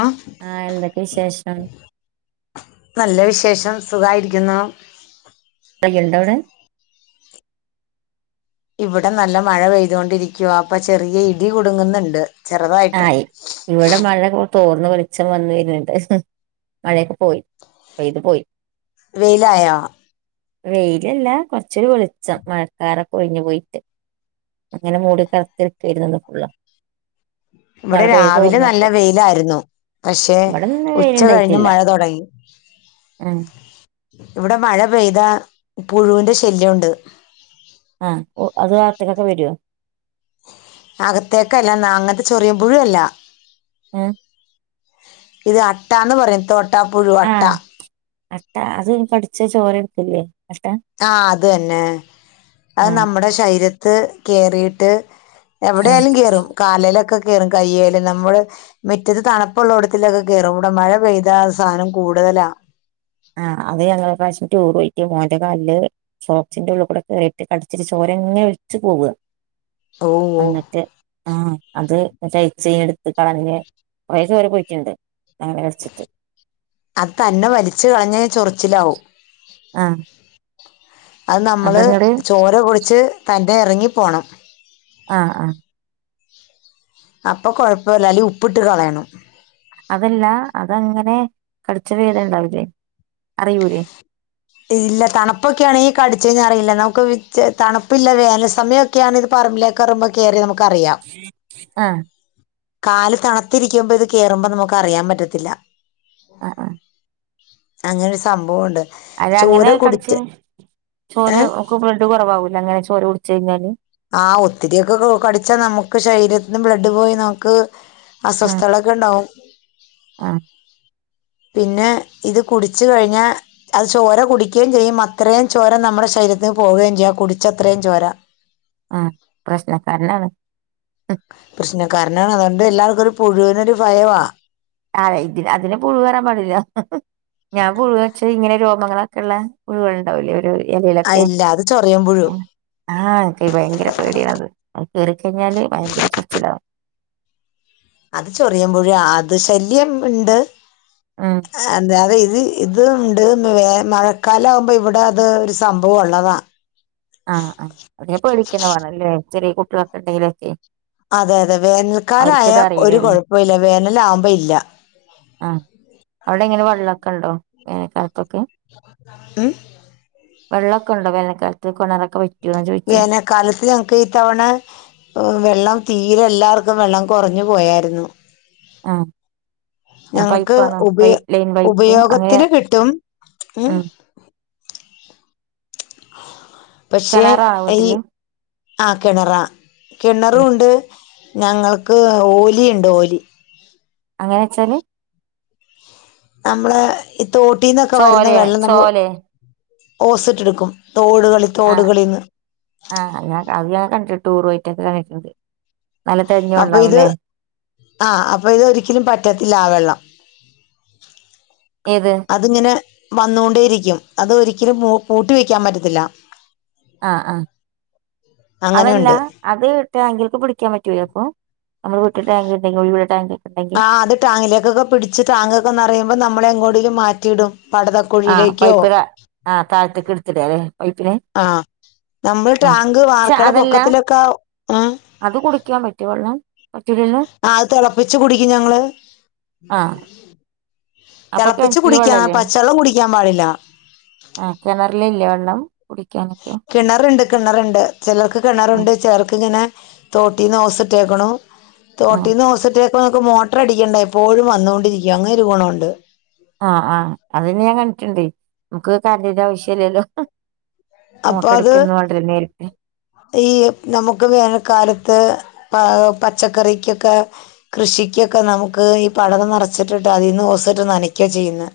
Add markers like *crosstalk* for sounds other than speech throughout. ആ ആഹ് എന്തൊക്കെ വിശേഷം നല്ല വിശേഷം സുഖായിരിക്കുന്നു പെയ്യ്ണ്ടവ്ടെ ഇവിടെ നല്ല മഴ പെയ്തുകൊണ്ടിരിക്കുവ അപ്പൊ ചെറിയ ഇടി കുടുങ്ങുന്ന്ണ്ട് ആയി് ഇവിടെ മഴ തോർന്ന് വെളിച്ചം വന്നു വര്ന്ണ്ട് മയെക്കെ പോയി പെയ്ത് പോയി വെയിലായോ വെയിലല്ല കൊർച്ചര് വെളിച്ചം മഴക്കാറോക്കെ ഒഴിഞ്ഞ് പോയി അങ്ങനെ മൂടി കർത്ത്ണ് *unintelligible* ഇവടെ രാവിലെ നല്ല തോർന്നപ്പോ വെയിലായിരുന്നു പക്ഷെ ഇവിടെന്ന് ഉച്ച കഴിഞ്ഞ് മഴ തൊടങ്ങി ഏ ഇവടെ മഴ പെയ്ത പുഴുവിന്റെ ശല്യമുണ്ട് ആ അത് അകത്ത്ക്കൊക്കെ വരോ അകത്തേക്കല്ല ന്ന അങ്ങൻത്തെ ചെറിയ പുഴു അല്ല ഏ ഇത് അട്ടാന്ന് പറിം തോട്ടാ പുഴു അട്ട അട്ടാ അത് കട്ച്ച ചോര എട്ക്കില്ലേ അട്ടാ ആ അത് തന്നെ അഹ് ആഹ് നമ്മുടെ ശരീരത്ത് കേറീട്ട് ആഹ് എവിടെയായാലും കേറും കാലലൊക്കെ കയറും കയ്യാലും നമ്മള് മറ്റത് തണുപ്പുള്ള ഇടത്തിലൊക്കെ കേറും ഇവിടെ മഴ പെയ്ത അത് സാധനം കൂടുതലാ. ആഹ് അത് ഞങ്ങളരാഷ്യം ടൂര് പോയിട്ട് മോന്റെ കല്ൽ ഷോക്സിന്റെ ഉള്ളിൽ കൂടെ കയറിട്ട് കടിച്ചിട്ട് ചോരങ്ങനെ ഒലിച്ച് പോവ ഓ ഓ ന്നിട്ട് ആഹ അത് *unintelligible* റ്റ് ചെയ എടുത്ത് കളഞ്ഞ *unintelligible* വരെ പോയിട്ടുണ്ട് ഞങ്ങെകടിച്ചിട്ട് അത് തന്നെ വലിച്ച് കളഞ്ഞ ചൊറിച്ചിലാവും. ആഹ് അത് നമ്മൾ അതങ്ങട് ചോര കുടിച്ച് തൻ്റെ ഇറങ്ങിപ്പോണം. ആ ആ അപ്പൊ കുഴപ്പല്ല അയില് ഉപ്പിട്ട് കളയണം അതല്ല അതങ്ങനെ കടിച്ച വേദന ണ്ടാവില്ലേ അറിയൂലേ? ഇല്ല തണുപ്പൊക്കെ ആണെങ്കിൽ കടിച്ചു കഞ്ഞറിയില്ല. നമുക്ക് തണുപ്പ ഇല്ല വേനൽ സമയൊ ഒക്കെയാണ് ഇത് പറമ്പിലേക്കേറി കേറുമ്പോ നമുക്കറിയാം ആഹ് കാല് തത്തിരിക്കുമ്പോ ഇത് കേറുമ്പോ നമുക്ക് അറിയാൻ പറ്റത്തില്ല ആ ആ അങ്ങനെരു സംഭവംണ്ട് അര്ങ്ങനെ കടിച്ചച്ച് ചോര ഏഹ് ഒക്ക ബ്ലഡ് കുറവകൂല അങ്ങനെ ചോര കുടിച്ച് കഴിഞ്ഞാല്? ആ ഒത്തിരിയക്കെ കടിച്ചാൽ നമുക്ക് ശരീരത്തിന് ബ്ലഡ് പോയി നമുക്ക് ആഹ് അസ്വസ്ഥത കളൊ അ ണ്ടാവും ആഹ് പിന്നെ ഇത് കുടിച്ച കഴിഞ്ഞാ അത് ചോര കുടിക്കയും ചെയ്യും അത്രയും ചോര നമ്മുടെ ശരീരത്തിന് പോവുകേം ചെയ്യാം കുടിച്ചത്രയും ചോര. ആഹ പ്രശ്ന കാരണാണ്. പ്രശ്നം കാരന്ണ് അതൊണ്ട് എല്ലാവർക്കും ഒരു പുഴുവിന ഒരു ഭയമാണ് അല്ല ഇതി അതിന് പുഴവ്വരാൻ പാടില്ല ഞാൻ പുഴു നെച്ച ഇങ്ങനെ രോമങ്ങളൊക്കെ ള്ള പുഴുകൾ ഉണ്ടാവിലേ ഒരു ആ ഇലയിലൊക്കെ? ഇല്ല അത് ചൊറിയൻ പുഴു ആഹ് ക്ക് ഭയങ്കര പേടിയണത്. കേറിക്കഴിഞ്ഞാല് ഭയങ്കര ചുറിച്ചിലാവും. അത് ചൊറിയുമ്പുഴേ അത് ശല്യം ഉണ്ട്. ഉം അന്ത അത് ഇത് ഇത് ഉണ്ട് മഴക്കാലം ആകുമ്പോൾ ഇവിടെ അത് ഒരു സംഭവം ഉള്ളതാ.. ആഹ് ആ അതിനെ പേടിക്കന്നേ വാണംല്ലേ ചെറിയ കുട്ടികൾക്കെ ഉണ്ടെങ്കിലൊക്കെ അതെ അതെ വേനൽക്കാലായ അവർക്കിത് ഒരു അറിയില്ലല്ലേ കുഴപ്പമില്ല വേനല ആകുമ്പോ ഇല്ല. ആഹ് അവിടെ എങ്ങനെ വെള്ളമൊക്കെ ഉണ്ടോ? വേനൽക്കാലത്തൊക്കെ? ഏഹ്? വെള്ളക്കെ ണ്ടോ വേനൽക്കാലത്ത് കൊണറൊക്കെ വ വേനക്കാ കാലത്തിൽ ഞങ്ങക്ക് ഈ തവണ വെള്ളം തീരെ എല്ലാവർക്കും വെള്ളം കുറഞ്ഞു പോയായിരുന്നു ആഹ് ആ ഞങ്ങക്ക് പൈപ്പാണോ പൈ ഉപയോ ലൈൻ പൈപ്പ് അങ്ങനെ ഉപയോഗത്തിന് കിട്ടും ആ ഉം ആ പക്ഷെ കിണറാണോ ഈ വീട്ടില് ആ കിണറ ഉം കിണറുണ്ട് ഞങ്ങൾക്ക് ഓലിണ്ട് ഓലി. അങ്ങനെച്ചാല്? നമ്മള് ഈ തോട്ടീന്നൊക്കെ വരുന്ന ചോലയാ വെള്ളം നമ്മൾ ഒ ചോലെ ഓസിട്ടെടുക്കും തോടുകളി ആഹ് തോടുകളിന്ന്. ആഹ് ഞാ അത് കണ്ടിട്ടു ടൂർ പോയിട്ടൊക്കെ കണ്ടിട്ടുണ്ട്. നല്ല തെളിഞ്ഞ അപ്പൊ ഇത് വെള്ളാവുല്ലേ ആ അപ്പൊ ഇത് ഒരിക്കലും പറ്റത്തില്ല ആ വെള്ളം. ഏത് അതിങ്ങനെ വന്നുകൊണ്ടേയിരിക്കും അത് ഒരിക്കലും പൂട്ടി വെക്കാൻ പറ്റത്തില്ല. ആഹ് ആഹ് അതല്ല അങ്ങനെയുണ്ട് അത് ടാങ്കില്ക്ക് പിടിക്കാൻ പറ്റൂലെ അപ്പോ നമ്മള് വീട്ടില് ടാങ്ക് ഉണ്ടെങ്കിൽ ഒഴിവുള്ള ടാങ്ക് ഒക്കെ ഉണ്ടെങ്കിൽ. ആഹ് അത് ടാങ്കിലേക്കൊക്കെ പിടിച്ച് ടാങ്ക് ഒക്കെ നിറയുമ്പോൾ നമ്മളെ എങ്ങോട്ടേലും മാറ്റിടും പടെ ആഹ് പൈപ്പ് ടാ ആ താഴത്തേക്ക് ടുത്തിടാ ല്ലേ പൈപ്പിനെ. ആഹ് നമ്മള് ടാങ്ക് വാർക്ക്ണ അതല്ല പൊക്കത്തിലൊക്കെ ഉം. അത് കുടിക്കാൻ പറ്റോ വള്ളം. ആഹ് അത് തിളപ്പിച്ച്ച് കുടിക്കും ഞങ്ങള്. ആഹ് തിളപ്പിച്ച് കുടിക്കണ്ണം വെള്ളല്ലേ പച്ചവെള്ളം കുടിക്കാൻ പാടില്ല. ആഹ് കിണറിലില്ലേ വെള്ളം കുടിക്കാനൊക്കെ കിണറ്ണ്ട് കിണറ്ണ്ട് ചിലർക്ക് ആ കിണറുണ്ട് ചിലർക്കിങ്ങനെ. തോട്ടിന്ന് ഹോസ്ട്ടേക്ക്ണു ആ തോട്ടീന്ന് ഹോസ്ട്ടേ ഇപ്പൊ ഞങ്ങക്ക് മോട്ടർ അടിക്കേണ്ട എപ്പോഴും വന്നുകൊണ്ടിരിക്കും അങ്ങനെ ഒരു ഗുണമുണ്ട്. ആഹ് ആഹ് അതിന് ഞാൻ കണ്ടിട്ടുണ്ട് നമുക്ക് കരണ്ടിന്റെ ആവശ്യല്ലല്ലോ അപ്പൊ മോട്ടർ അത് അടിക്കൊന്നും വാണ്ടല്ലോ നേരിട്ട് ഈ നമുക്ക് വേനൽക്കാലത്ത് പ പച്ചക്കറിക്കൊക്കെ കൃഷിക്കൊക്കെ നമുക്ക് ഈ പടവ് നിറച്ചിട്ടിട്ട് അതിൽന്ന് ഹോസിട്ട് നനക്ക ചെയ്യുന്നേ.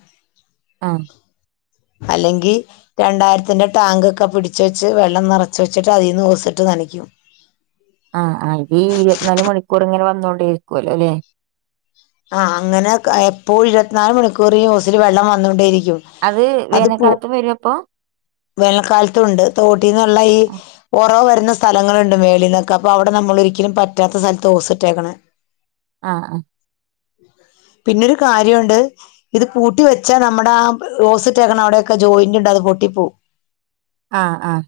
ആഹ് അല്ലെങ്കി രണ്ടായിരത്തിന്റെ ടാങ്ക് ഒക്കെ പിടിച്ച് വെച്ച് വെള്ളം നിറച്ച് വച്ചിട്ട് അതിൽന്ന് ഹോസിട്ട് നനക്കും. ആഹ് ആഹ് ഈ ഇരുവത്ത്നാല് മണിക്കൂറും ഇങ്ങനെ വന്നോണ്ടെ ഇരിക്കുവല്ലോ അല്ലെ ആഹ് അങ്ങനെക്കെ എപ്പോഴും ഇരുപത്തിനാല് മണിക്കൂർ ഈ ഹോസില് വെള്ളം വന്നോണ്ടേ ഇരിക്കും. അത് വേനൽക്കാലത്ത് വരോ അപ്പൊ വേനൽക്കാലത്തുണ്ട് തോട്ടിന്നുള്ള ഈ ആ ഒറവ വരുന്ന സ്ഥലങ്ങളുണ്ട് മേളിൽന്നൊക്കെ അപ്പൊ അവിടെ നമ്മള് ഒരിക്കലും പറ്റാത്ത സ്ഥലത്ത് ഓസിട്ടേക്കണേ. ആഹ് ആ. പിന്നൊരു കാര്യണ്ട് ഇത് പൂട്ടി വെച്ചാ നമ്മുടെ ആ ഓസിട്ടേക്കണ അവിടെയൊക്കെ ജോയിന്റ് ഉണ്ട് അത് പൊട്ടി പോവും. ആഹ് ആഹ്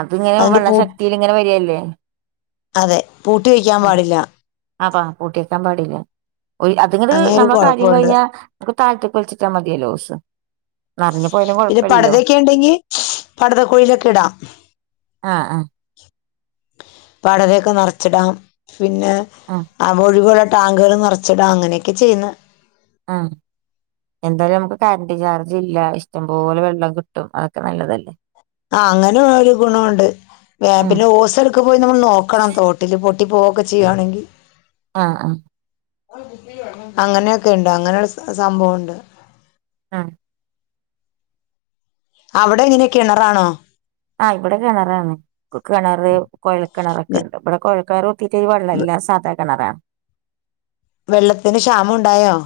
അത് ഇങ്ങനെ അതുകൊണ്ട് വെള്ളം പൂ ശക്തില് ഇങ്ങനെ വരല്ലേ അതെ പൂട്ടി വെക്കാൻ പാടില്ല. അപ്പാ പൂട്ടിയേക്കാൻ പാടില്ല. ഒരു അതുങ്ങെട് അങ്ങനെ ഒരു നമ്മെ കാര്യം കുഴപ്പമുണ്ട് കഴിഞ്ഞാൽ അത്പ്പോ താഴെത്ത്ക്ക് വലിച്ചിട്ടാ മതില്ലോ ഓസ്. നറഞ്ഞു പോയാലും കൊഴപ്പ പിന്നെ പട്തൊക്കെ ഉണ്ടെങ്കിൽ പട്ത കുഴിയിലൊക്കെ ഇടാം. ആഹ ആഹ് പടതൊയോക്കെ നിറച്ചിടാം പിന്നെ ആഹ് ആഹ് ഒഴിവുള്ള ടാങ്കുകൾ നിറച്ചിടാം അങ്ങനെയൊക്കെ ചെയ്യുന്ന്. ആഹ് എന്തായാലും നമുക്ക് കറണ്ട് ചാർജ് ഇല്ല ഇഷ്ടംപോലെ വെള്ളം കിട്ടും അതൊക്കെ നല്ലതല്ലേ ആ അങ്ങനെ ഒരു ഗുണോണ്ട് വെ ഉം പിന്നെ ഓസ്ടു ക്ക് പോയി നമ്മൾ നോക്കണം തോട്ടിൽ പൊട്ടി പോകൊക്കെ ചെയ്യുയാണെങ്കി ആഹ്ആഹ് അങ്ങനെയൊക്കെ എണ്ട് അങ്ങനെയുള്ള സംഭവുണ്ട് ആഹ് അവിടെ ഇങ്ങനെ കിണറാണോ ആഹ് ഇവിടെ കെണറാണ് ക്ക് കെണറ് കോഴൽ കെണർ ഒക്കെ നി- ണ്ട് ഇവിടെ കുഴൽ കെണർ കുത്തീട്ട് അഴീ വെള്ള ഇല്ല വെ- സാധാ കെണറാണ് വെള്ളത്തിന് ക്ഷാമം ണ്ടായോ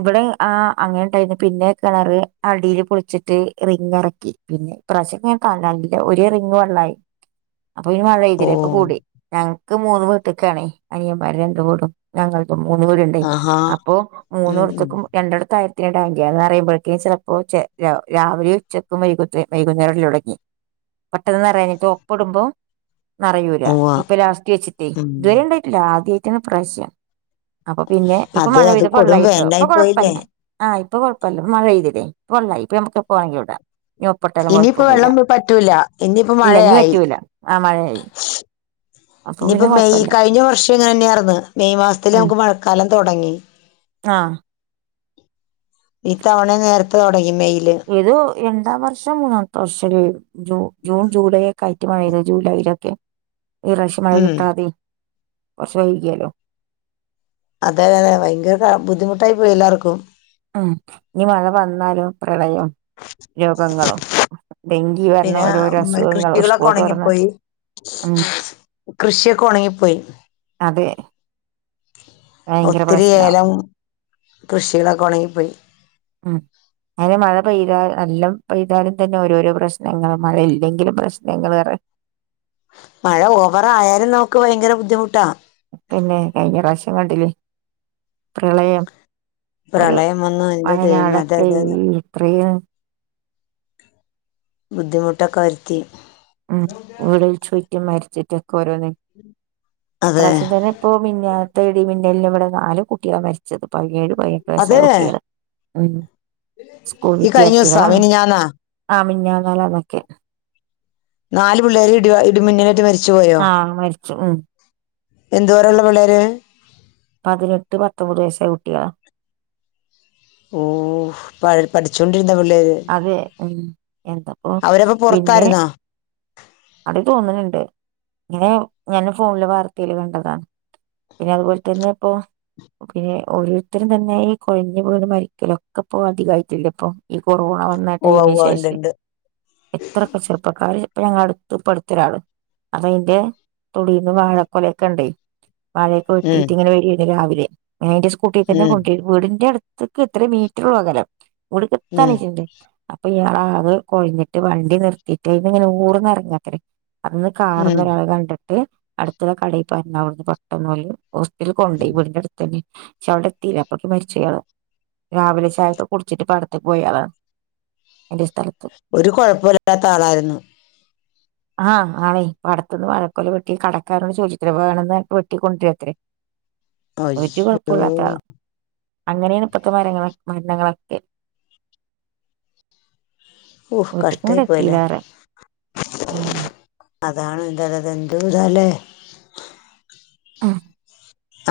ഇവിടെ ആഹ് അങ്ങനെ ണ്ടായിരുന്നു പിന്നെ കിണർ അടീല് പൊളിച്ചിട്ട് റിംഗ് എറക്കി. പിന്നെ ഇപ്രാവശ്യം ഞാൻ കണ്ടാലും ന്നു ഒരേ റിങ്ങ് വെള്ളായി അപ്പൊ ഇനി മഴ ഓ പെയ്തില്ല ഇപ്പൊ കൂടി ഞങ്ങക്ക് മൂന്ന് വീട്ടിക്ക് ആണേ അനിയന്മാര് രണ്ടു വീടും ഞങ്ങൾക്കും മൂന്ന് വീട് ഇണ്ടേ ആഹാ അപ്പൊ മൂന്ന് ഉം ഉം എടുത്തേക്കും രണ്ടിടത്ത് ആയിരത്തിൻ്റ ടാങ്ക അത് *unintelligible* ചിലപ്പോ ഛെ രാ രാവിലെ ഉച്ചയ്ക്കും വൈകിട്ടെ വൈകുന്നേരിലുടങ്ങി പെട്ടെന്ന് നെറയിനി ഒപ്പടുമ്പോ നിറയൂല ഉവ്വ ഇപ്പൊ ലാസ്റ്റ് വെച്ചിട്ടേ ഉം ഇതുവരെ ഇണ്ടായിട്ടില്ല ആദ്യയിട്ടാണ് ഇപ്രാവശ്യം അപ്പൊ പിന്നെ ഇപ്പൊ അത് മഴ അത് പെയ്ത അപ്പോ കൊടും വെള്ളായിട്ടോ ഇപ്പൊ വേനലായി പോയില്ലേ കൊഴപ്പല്ല ആഹ് ഇപ്പൊ കൊയപ്പം ഇല്ല മഴ പെയ്തില്ലേ ഇപ്പൊ വെള്ളായി ഇപ്പോ നമുക്ക് എപ്പോ വെണെങ്കിലും ഇടാം ഇനി ഒപ്പട്ടാലും ഇനിയിപ്പ കുഴപ്പൊന്നുല്ല വെള്ളം പറ്റൂല ഇനിയിപ്പ ഇല്ല ഇനി മഴയായി പറ്റൂല ആഹ് മഴയായി അപ്പൊ പിന്നെ ഇനിയിപ്പോ മെയ് കൊഴപ്പല്ല കഴിഞ്ഞ വർഷം ഇങ്ങനന്നെയാർന്ന് മെയ് മാസത്തില് ഉം നമുക്ക് മഴക്കാലം തൊടങ്ങി ആഹ് ഈ തവണയും നേരത്തെ തൊടങ്ങി മെയില് ഏതോ എണ്ടാം വർഷം മൂന്നാമത്തെ വർഷം അല്ലെ ജൂ ജൂൺ ജൂലൈ എക്ക ആയിട്ട് മഴയെയ്തു ജൂലൈയില് ഒക്കെ ഈറാവശ്യം മഴ ഉം കിട്ടാതെ വർഷം *unintelligible* അതെ ഭയങ്കര ബുദ്ധിമുട്ടായി പോയി എല്ലാർക്കും ഉം ഇനി മഴ വന്നാലും പ്രളയം രോഗങ്ങളും ഡെങ്കി വരണ പിന്നെ ഓരോരോ ഉം, അസുഖങ്ങളും കൃഷികളൊക്കെ സ്കൂൾ തുറന്ന ഉണങ്ങിപ്പോയി ഉം കൃഷിയൊക്കെ ഒണങ്ങിപ്പോയി അതെ ഒത്തിരി പ്രശ്നാവും ഏലം കൃഷികള് ഒക്കെ ഒണങ്ങിപ്പോയി ഉം അങ്ങനെ മഴ പെയ്താ നല്ലം പെയ്താലും തന്നെ ഓരോരോ പ്രശ്നങ്ങൾ മഴയില്ലെങ്കിലും പ്രശ്നങ്ങളാണ് മഴ ഓവറായാലും നമുക്ക് ഭയങ്കര ബുദ്ധിമുട്ടാ പിന്നെ കഴിഞ്ഞ പ്രാവശ്യം കണ്ടില്ലേ പ്രളയം ഒരു പ്രളയം വന്നു എന്റെ ദൈവമേ അതെ വയനാടൊക്കെ അതെ അതെ ഈ ഇത്രയും ബുദ്ധിമുട്ടൊക്കെ വരുത്തി ഉം വീടിൽ ചുറ്റും മരച്ചിട്ടൊക്കെ ഓരോന്ന് അതെ ഇപ്രാശ്യം തന്നെ ഇപ്പോ മിൻഞ്ഞാന്നത്തെ ഇടിം മിന്നലിനും ഇവിടെ നാല് കുട്ടികളി മരിച്ചത് പതിനേഴ് പതിനെട്ട് വയസ്സായ അതെ കുട്ടികള് ഉം സ്കൂൾ ഈ കഴിഞ്ഞ ദിവസാ വിദ്യാർത്ഥികളാണോ മിനിഞ്ഞാന്നാ ആ മിഞ്ഞാന്നാലാന്നൊക്കെ നാല് പിള്ളേര് ഇ ഇടി ഇടി മിന്നലേറ്റ്‌ മരിച് ആഹ് മരിച്ചു ഉം എന്തോരം ഉള്ള പിള്ളേര് ആ പതിനെട്ട് പത്തൊമ്പത് വയസ്സായ കുട്ടികളാ ഓഹ് പഠിച്ചോണ്ടിരുന്ന പിള്ളേര് അതെ ഉം ഇന്നിപ്പൊ അവരപ്പ പിന്നെ പുറത്തായിരുന്നോ അത് തോന്നലിണ്ട് ഇങ്ങനെ ഞാൻ ഫോണില് വാർത്തേല് കണ്ടതാ പിന്നെ അതുപോലെ തന്നെ ഇപ്പൊ പിന്നെ ഓരോരുത്തരും തന്നെ ഈ കൊഴഞ്ഞ് വീണ് മരിക്കല് ഒക്കെ പോ അധികായിട്ടില്ല ഇപ്പൊ കൊറോണ വന്ന ഉവ്വ ടൈമിന് ഉവ്വ ഉണ്ട് ശേഷേ ഉണ്ട് ഇത്രക്കെ ചെറുപ്പക്കാര് ഇപ്പ ഞങ്ങട അടുത്തൊരാള് അപ്പ അയിന്റെ തൊടീന്ന് വാഴക്കൊലൊക്കെ ഇണ്ടേ വാഴേക്കെ ഉം വെട്ടീട്ട് ഇങ്ങനെ വരേനി രാവിലെ ഞാനന്റെ സ്കൂട്ടി തന്നെ ഉം കൊണ്ടീരും വീടിന്റെ അടുത്തക്ക് എത്ര മീറ്റർള്ള അകലം ഉം *unintelligible* അപ്പൊ ഇയാള ആക കൊഴഞ്ഞിട്ട് വണ്ടി നിർത്തിയിട്ട് അയിലിന്ന് ഇങ്ങനെ ഊർന്നെറങ്ങാത്രെ. അതീന്ന് ഉം കാറീന്നൊരാള് കണ്ടിട്ട് അടുത്തുള്ള കടയിപ്പറഞ്ഞു അവിടുന്ന് പെട്ടെന്ന് ഓല് ഹോസ്പിറ്റലി കൊണ്ട് വിടിന്റെ അടുത്തന്നെ. ച്ച അവടെ എത്തീല അപ്പോക്ക് മരിച്ചയാള് രാവിലെ ചായൊക്കെ കുടിച്ചിട്ട് പട റ്റ പോയാലാണ് എന്റെ സ്ഥലത്ത് ഒരു കൊഴപ്പൊല്ലാത്ത ആളായിരുന്നു *inaudible* ആഹ് ആന്നെ പടത്തനിന്ന് വഴക്കൊല്ല വെട്ടി കടക്കാരോ ചോദിച്ചട്ടേ വേണന്ന്ട്ട വെട്ടി കൊണ്ടുവരുത്രേ. ഒരു അയ്യോ കുഴപ്പല്ലാത്ത ആള അങ്ങനെണുപ്പത്തെ മരങ്ങള മരുന്നങ്ങളൊക്കെ. ഊഹ് വീട്ടിക്കും കഷ്ട്ടായി കൂടെ പോയല്ല. എത്തില്ലാറയാ ഉം അതാണ് എന്താല അത് എന്ത് ഇതല്ലേ. അഹ്.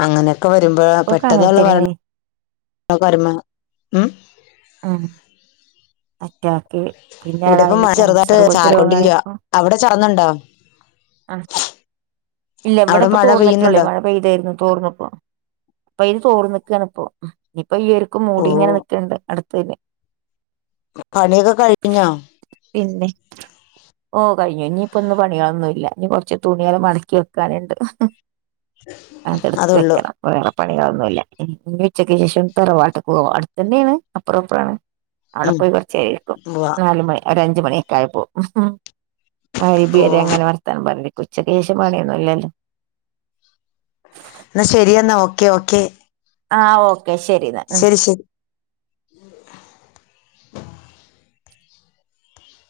അങ്ങനെയൊക്കെ വരുമ്പോ പെട്ടെന്നുള്ള വരണം അങ്ങനത്തന്നെ *unintelligible* ഉം ഉം അറ്റാക്ക് പിന്നെ ഇവിടെ ഇപ്പം അതാണെക്ക് മഴ ക്യാൻസർ ചെറുതായിട്ട് പോലത്തെ രോഗങ്ങണ ചാറിക്കൊണ്ടിരിക്കുവാ ഇപ്പൊ. അവിടെ ചേർന്നണ്ടോ. ആ ഇല്ല ഇവിടെ ഇപ്പ തോർന്നിട്ടുള്ളേ മഴ പെയ്തായിരുന്നു തോർന്നപ്പോ അപ്പൊ ഇത് തോർ നിക്കാണ് ഇപ്പോ. ഇനിപ്പോ ഈ *unintelligible* ഓ മൂടി ഇങ്ങനെ ന്ക്കണ്ട് അടുത്തെന്. പണിയൊക്കെ കഴിഞ്ഞാ. പിന്നെ ഓ കഴിഞ്ഞഴിഞ് ഇനിയിപ്പൊന്ന പണികളൊന്നുംല്ല ഇനി കുറച്ച് തുണിയാള് മടക്കി വെ *unintelligible* അത എടുത്ത് അതുള്ളു വെക്കണം. വേറെ പണികളൊന്നുല്ല ഇ ഇനിച്ചക്ക ശേഷം തറവാട്ട് ക്ക്‌ പോവാ അടുതന്നെണ് അപ്പറം ഇപ്പുറാണ്. അവടെ ഉം പോയി കുറച്ചേരക്കും ഉവ്വ നാല് മണി ഒര് അഞ്ചു മണിയൊക്കെ ആയപ്പോവും ഉം ഹു. ഓ മയിരിബിയരെ ങ്ങനെ വർത്താനം പറഞ്ഞിക്കും ച്ചയ്ക്കേശേം പണിയൊന്നും ഇല്ലല്ലോ. ന്നാ ശരി എന്നാ ഓക്കെ ഓക്കെ. ആഹ് ഓക്കെ ശരിന്നാ ഉം. ശരി ശരി